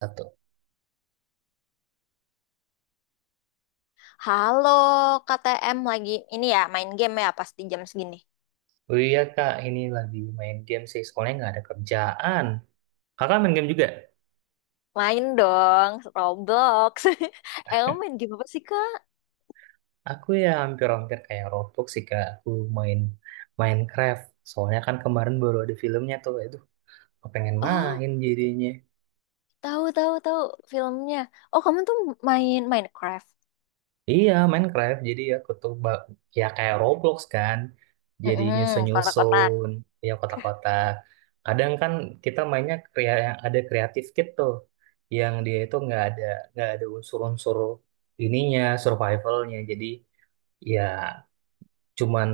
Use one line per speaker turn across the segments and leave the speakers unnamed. Satu.
Halo, KTM lagi ini ya main game ya pasti jam segini.
Oh iya kak, ini lagi main game sih. Soalnya nggak ada kerjaan. Kakak main game juga?
Main dong, Roblox. Eh, kamu main game apa sih, Kak?
Aku ya hampir-hampir kayak Roblox sih kak. Aku main Minecraft. Soalnya kan kemarin baru ada filmnya tuh. Itu pengen
Oh,
main jadinya.
tahu tahu tahu filmnya. Oh, kamu tuh main Minecraft.
Iya, Minecraft. Jadi ya kayak Roblox kan. Jadi
Mm-mm, kotak-kotak.
nyusun-nyusun, ya kota-kota. Kadang kan kita ada kreatif kit tuh, yang dia itu nggak ada unsur-unsur ininya survivalnya. Jadi ya cuman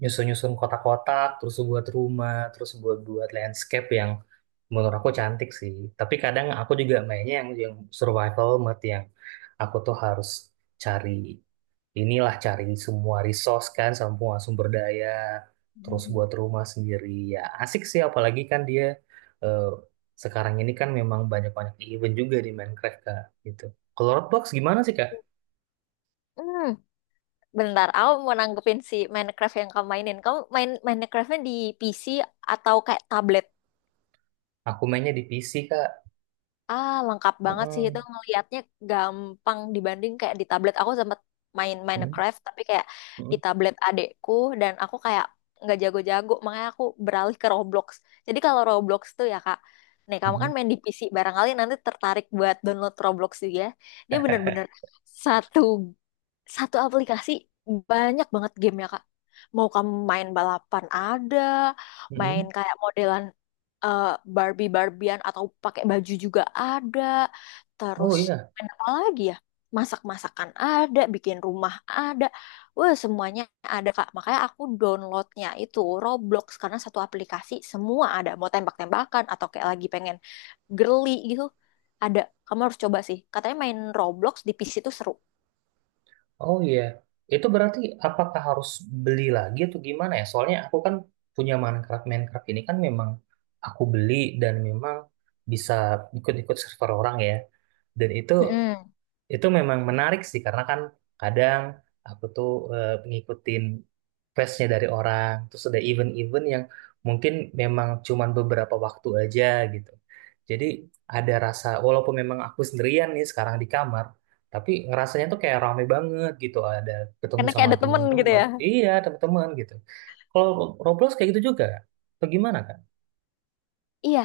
nyusun-nyusun kotak-kotak, terus buat rumah, terus buat buat landscape yang menurut aku cantik sih. Tapi kadang aku juga mainnya yang survival mode yang aku tuh harus cari inilah, cari semua resource kan, semua sumber daya, terus
Mhm.
buat rumah sendiri. Ya asik sih, apalagi kan dia eh, sekarang ini kan memang banyak-banyak event juga di Minecraft kak gitu. Kalau Roblox gimana sih kak?
Hmm, Bentar, aku mau nanggepin si Minecraft yang kamu mainin. Kamu main Minecraftnya di PC atau kayak tablet?
Aku mainnya di PC kak.
Ah, lengkap banget sih
Heeh.
itu ngelihatnya gampang dibanding kayak di tablet. Aku sempat main
Heeh.
Minecraft tapi kayak di
Heeh.
tablet adekku dan aku kayak nggak jago-jago makanya aku beralih ke Roblox. Jadi kalau Roblox tuh ya Kak, nih kamu kan
Heeh.
main di PC barangkali nanti tertarik buat download Roblox juga, ya. Dia bener-bener satu satu aplikasi banyak banget game ya Kak. Mau kamu main balapan ada,
Heeh.
main kayak modelan eh, Barbie-Barbian atau pakai baju juga ada.
Oh
Terus
iya.
main apa lagi ya? Masak-masakan ada, bikin rumah ada. Wah, semuanya ada Kak. Makanya aku downloadnya itu Roblox karena satu aplikasi semua ada. Mau tembak-tembakan atau kayak lagi pengen girly gitu. Ada. Kamu harus coba sih. Katanya main Roblox di PC itu seru.
Oh iya, itu berarti apakah harus beli lagi atau gimana ya? Soalnya aku kan punya Minecraft, Minecraft ini kan memang aku beli dan memang bisa ikut-ikut server orang ya. Dan itu
Mm-mm.
itu memang menarik sih karena kan kadang aku tuh ngikutin questnya dari orang, terus ada event-event yang mungkin memang cuman beberapa waktu aja gitu. Jadi ada rasa, walaupun memang aku sendirian nih sekarang di kamar, tapi ngerasanya tuh kayak rame banget gitu, ada ketemu
Karena kayak
sama
ada temen gitu
teman-teman.
ya.
Iya, teman-teman gitu. Kalau Roblox kayak gitu juga, atau gimana Kak?
Iya,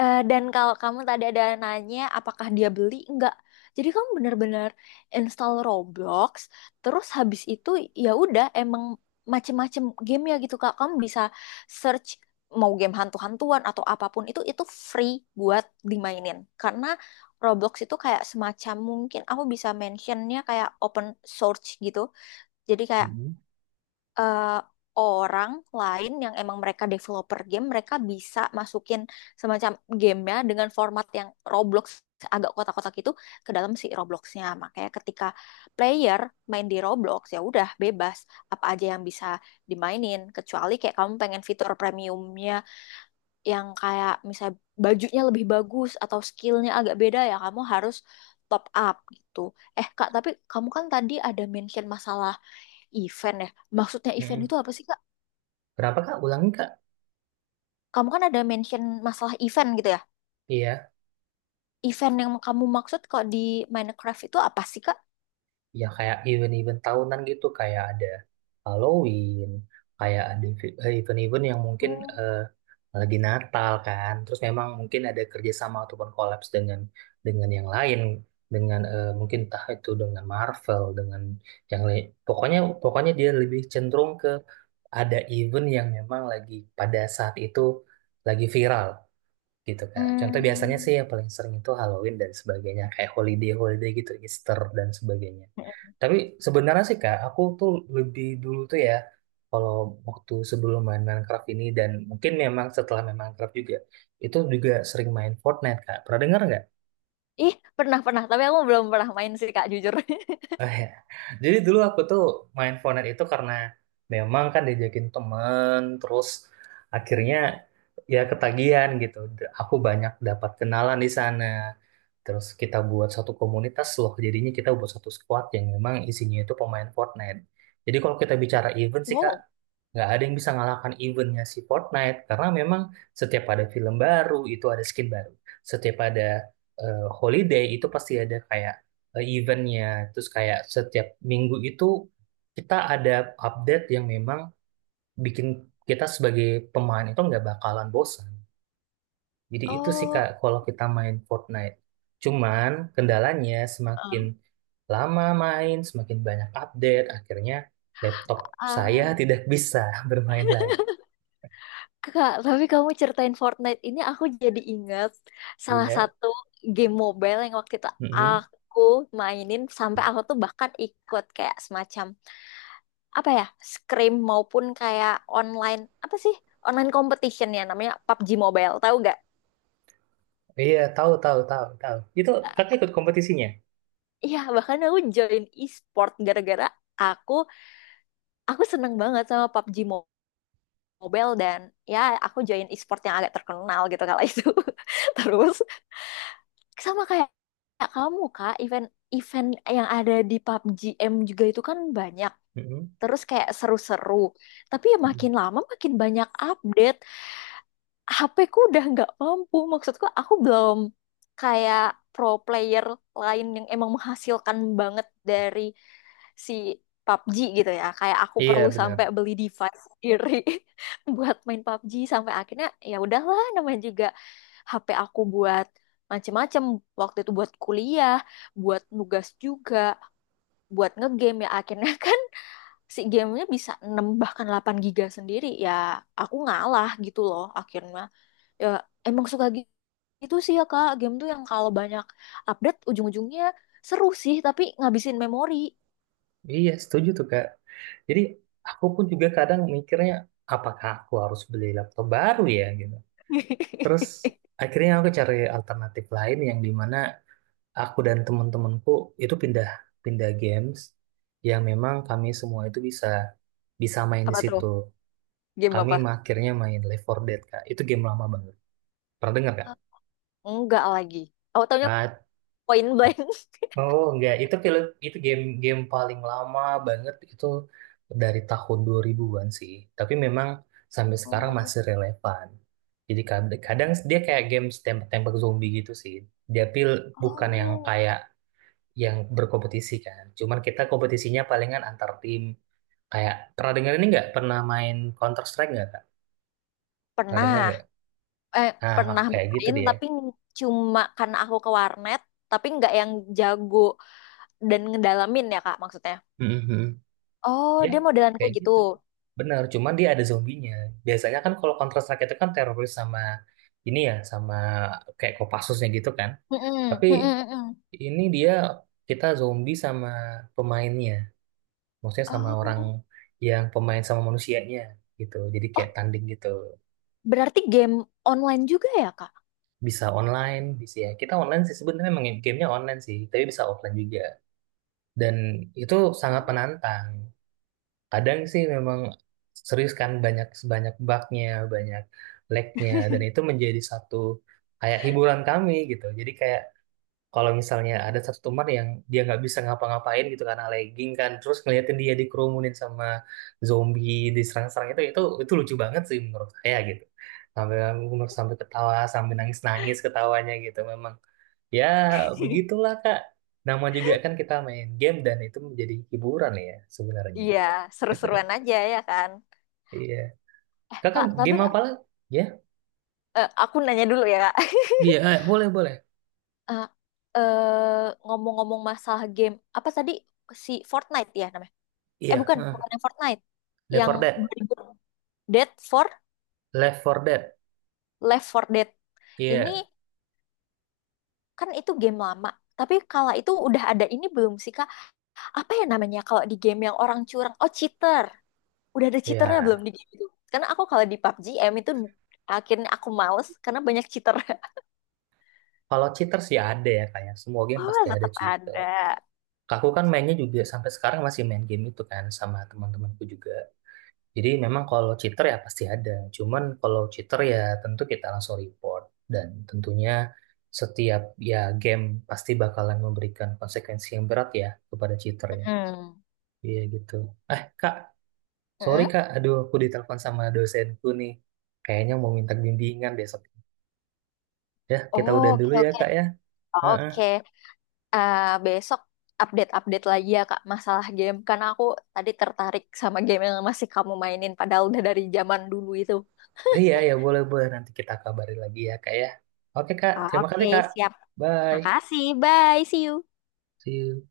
dan kalau kamu tadi ada nanya apakah dia beli, enggak. Jadi kamu benar-benar install Roblox, terus habis itu ya udah emang macem-macem game ya gitu Kak. Kamu bisa search mau game hantu-hantuan atau apapun itu free buat dimainin. Karena Roblox itu kayak semacam mungkin aku bisa mentionnya kayak open source gitu. Jadi kayak
Mm-mm.
eh, orang lain yang emang mereka developer game, mereka bisa masukin semacam gamenya dengan format yang Roblox agak kotak-kotak itu ke dalam si Robloxnya. Makanya ketika player main di Roblox ya udah bebas apa aja yang bisa dimainin, kecuali kayak kamu pengen fitur premiumnya yang kayak misal bajunya lebih bagus atau skillnya agak beda, ya kamu harus top up gitu. Eh Kak, tapi kamu kan tadi ada mention masalah event ya. Maksudnya event
Mm-mm.
itu apa sih Kak?
Berapa Kak? Ulangi Kak?
Kamu kan ada mention masalah event gitu ya.
Iya.
Event yang kamu maksud kok di Minecraft itu apa sih Kak?
Ya kayak event-event tahunan gitu, kayak ada Halloween, kayak ada event-event yang mungkin
Oh.
eh, lagi Natal kan, terus memang mungkin ada kerjasama ataupun kolaps dengan yang lain, dengan mungkin entah itu dengan Marvel dengan yang lain, pokoknya pokoknya dia lebih cenderung ke ada event yang memang lagi pada saat itu lagi viral gitu kak. Contoh biasanya sih
Hmm.
yang paling sering itu Halloween dan sebagainya, kayak holiday holiday gitu, Easter dan sebagainya. Tapi sebenarnya sih Kak, aku tuh lebih dulu tuh ya, kalau waktu sebelum main Minecraft ini dan mungkin memang setelah main Minecraft juga, itu juga sering main Fortnite Kak. Pernah dengar nggak?
Ih, pernah pernah, tapi aku belum pernah main sih Kak, jujur.
Oh, ya. Jadi dulu aku tuh main Fortnite itu karena memang kan diajakin temen, terus akhirnya ya ketagihan gitu. Aku banyak dapat kenalan di sana. Terus kita buat satu komunitas loh, jadinya kita buat satu squad yang memang isinya itu pemain Fortnite. Jadi kalau kita bicara event sih Kak,
Wow.
nggak ada yang bisa ngalahkan eventnya si Fortnite karena memang setiap ada film baru itu ada skin baru. Setiap ada holiday itu pasti ada kayak eventnya. Terus kayak setiap minggu itu kita ada update yang memang bikin kita sebagai pemain itu nggak bakalan bosan. Jadi itu sih
Oh.
Kak kalau kita main Fortnite. Cuman kendalanya semakin
Eh.
lama main, semakin banyak update, akhirnya laptop saya
Ah.
tidak bisa bermain lagi.
Kak, tapi kamu ceritain Fortnite ini aku jadi ingat salah
Ya.
satu game mobile yang waktu itu
Mm-mm.
aku mainin sampai aku tuh bahkan ikut kayak semacam apa ya, scrim maupun kayak online apa sih? Online competition ya namanya PUBG Mobile, tahu gak?
Iya, tahu tahu tahu tahu. Itu kakak
Eh,
ikut kompetisinya.
Iya, bahkan aku join e-sport gara-gara aku aku seneng banget sama PUBG Mobile dan ya aku join e-sport yang agak terkenal gitu kala itu. Terus sama kayak kayak kamu Kak, event-event yang ada di PUBG M juga itu kan banyak.
Mm-mm.
Terus kayak seru-seru. Tapi ya makin
Mm-mm.
lama makin banyak update. HP ku udah nggak mampu. Maksudku aku belum kayak pro player lain yang emang menghasilkan banget dari si PUBG gitu ya. Kayak aku perlu
Iya
sampai
benar.
beli device sendiri buat main PUBG sampai akhirnya ya udahlah, namanya juga HP aku buat macem-macem waktu itu, buat kuliah, buat nugas juga, buat ngegame ya akhirnya kan si gamenya bisa 6 bahkan 8 giga sendiri, ya aku ngalah gitu loh akhirnya. Ya emang suka gitu sih ya kak, game tuh yang kalau banyak update ujung-ujungnya seru sih tapi ngabisin memori.
Iya, setuju tuh Kak. Jadi aku pun juga kadang mikirnya apakah aku harus beli laptop baru ya gitu. Terus akhirnya aku cari alternatif lain yang dimana aku dan teman-temanku itu pindah pindah games yang memang kami semua itu bisa bisa main di
Apa tuh?
situ.
Game
Kami
apa?
akhirnya main Left 4 Dead Kak. Itu game lama banget. Pernah dengar Kak?
Enggak, lagi aku taunya
Nah,
point blank.
oh enggak, itu film itu game game paling lama banget itu dari tahun 2000-an sih. Tapi memang sampai sekarang
Oh,
masih relevan. Jadi kadang, dia kayak game tembak-tembak zombie gitu sih. Dia pil Bukan yang
oh.
kayak yang berkompetisi kan. Cuman kita kompetisinya palingan antar tim. Kayak pernah dengar ini nggak? Pernah main Counter Strike nggak, Kak? Pernah dengar
Pernah.
nggak?
eh
Nah,
Pernah
kayak gitu
main
dia.
tapi cuma karena aku ke warnet, tapi nggak yang jago dan ngedalamin ya kak, maksudnya
Mhm.
oh
Ya,
dia modelan
kayak
kayak gitu.
gitu. Benar, cuman dia ada zombinya. Biasanya kan kalau Counter Strike itu kan teroris sama ini ya, sama kayak Kopassusnya gitu kan.
Mm-mm,
Tapi
mm-mm, mm-mm.
ini dia kita zombie sama pemainnya. Maksudnya sama orang
Oh.
yang pemain sama manusianya gitu. Jadi
Oh,
kayak tanding gitu.
berarti game online juga ya, Kak?
Bisa online, bisa ya. Kita online sih sebenarnya, memang gamenya online sih, tapi bisa offline juga. Dan itu sangat menantang. Kadang sih memang serius kan, banyak sebanyak bugnya, banyak lagnya, dan itu menjadi satu kayak hiburan kami gitu. Jadi kayak kalau misalnya ada satu teman yang dia nggak bisa ngapa-ngapain gitu karena lagging kan, terus ngeliatin dia dikerumunin sama zombie, diserang-serang, itu itu lucu banget sih menurut saya gitu. Sampai sampai ketawa sampai nangis-nangis ketawanya gitu. Memang ya begitulah Kak, nama juga kan kita main game, dan itu menjadi hiburan ya sebenarnya.
Iya, seru-seruan aja ya kan.
Iya.
Eh,
Kakak
Kak, tapi
game apa lagi? Ya,
aku nanya dulu ya, Kak.
iya, eh, boleh boleh.
eh, Ngomong-ngomong masalah game, apa tadi si Fortnite ya namanya? Eh
Iya,
bukan,
heeh.
bukan yang Fortnite.
Left
Yang
4 Dead,
2000 Dead for
Left 4 Dead.
Left for Dead. Ini
Iya,
kan itu game lama. Tapi kala itu udah ada ini belum sih, Kak? Apa ya namanya kalau di game yang orang curang? Oh, cheater. Udah ada cheaternya belum
iya.
di game itu? Karena aku kalau di PUBG M itu akhirnya aku males karena banyak cheater.
Kalau cheater sih ada ya, kayak semua game
Oh,
pasti ada
tetap
cheater.
ada.
Aku kan mainnya juga sampai sekarang masih main game itu kan sama teman-temanku juga. Jadi memang kalau cheater ya pasti ada. Cuman kalau cheater ya tentu kita langsung report, dan tentunya setiap ya game pasti bakalan memberikan konsekuensi yang berat ya kepada cheater ya.
Mm.
Iya gitu. Eh, Kak, sorry
Mm-mm.
Kak, aduh aku ditelepon sama dosenku nih. Kayaknya mau minta bimbingan besok. Ya, kita
Oh,
udahan
oke,
dulu ya
oke.
Kak ya. Heeh.
Oke. Eh, besok update-update lagi ya Kak masalah game karena aku tadi tertarik sama game yang masih kamu mainin padahal udah dari zaman dulu itu.
Iya, ya boleh-boleh. Nanti kita kabari lagi ya Kak ya. Oke Kak, terima
Oke,
kasih Kak.
siap.
Bye.
Makasih. Bye. See you.
See you.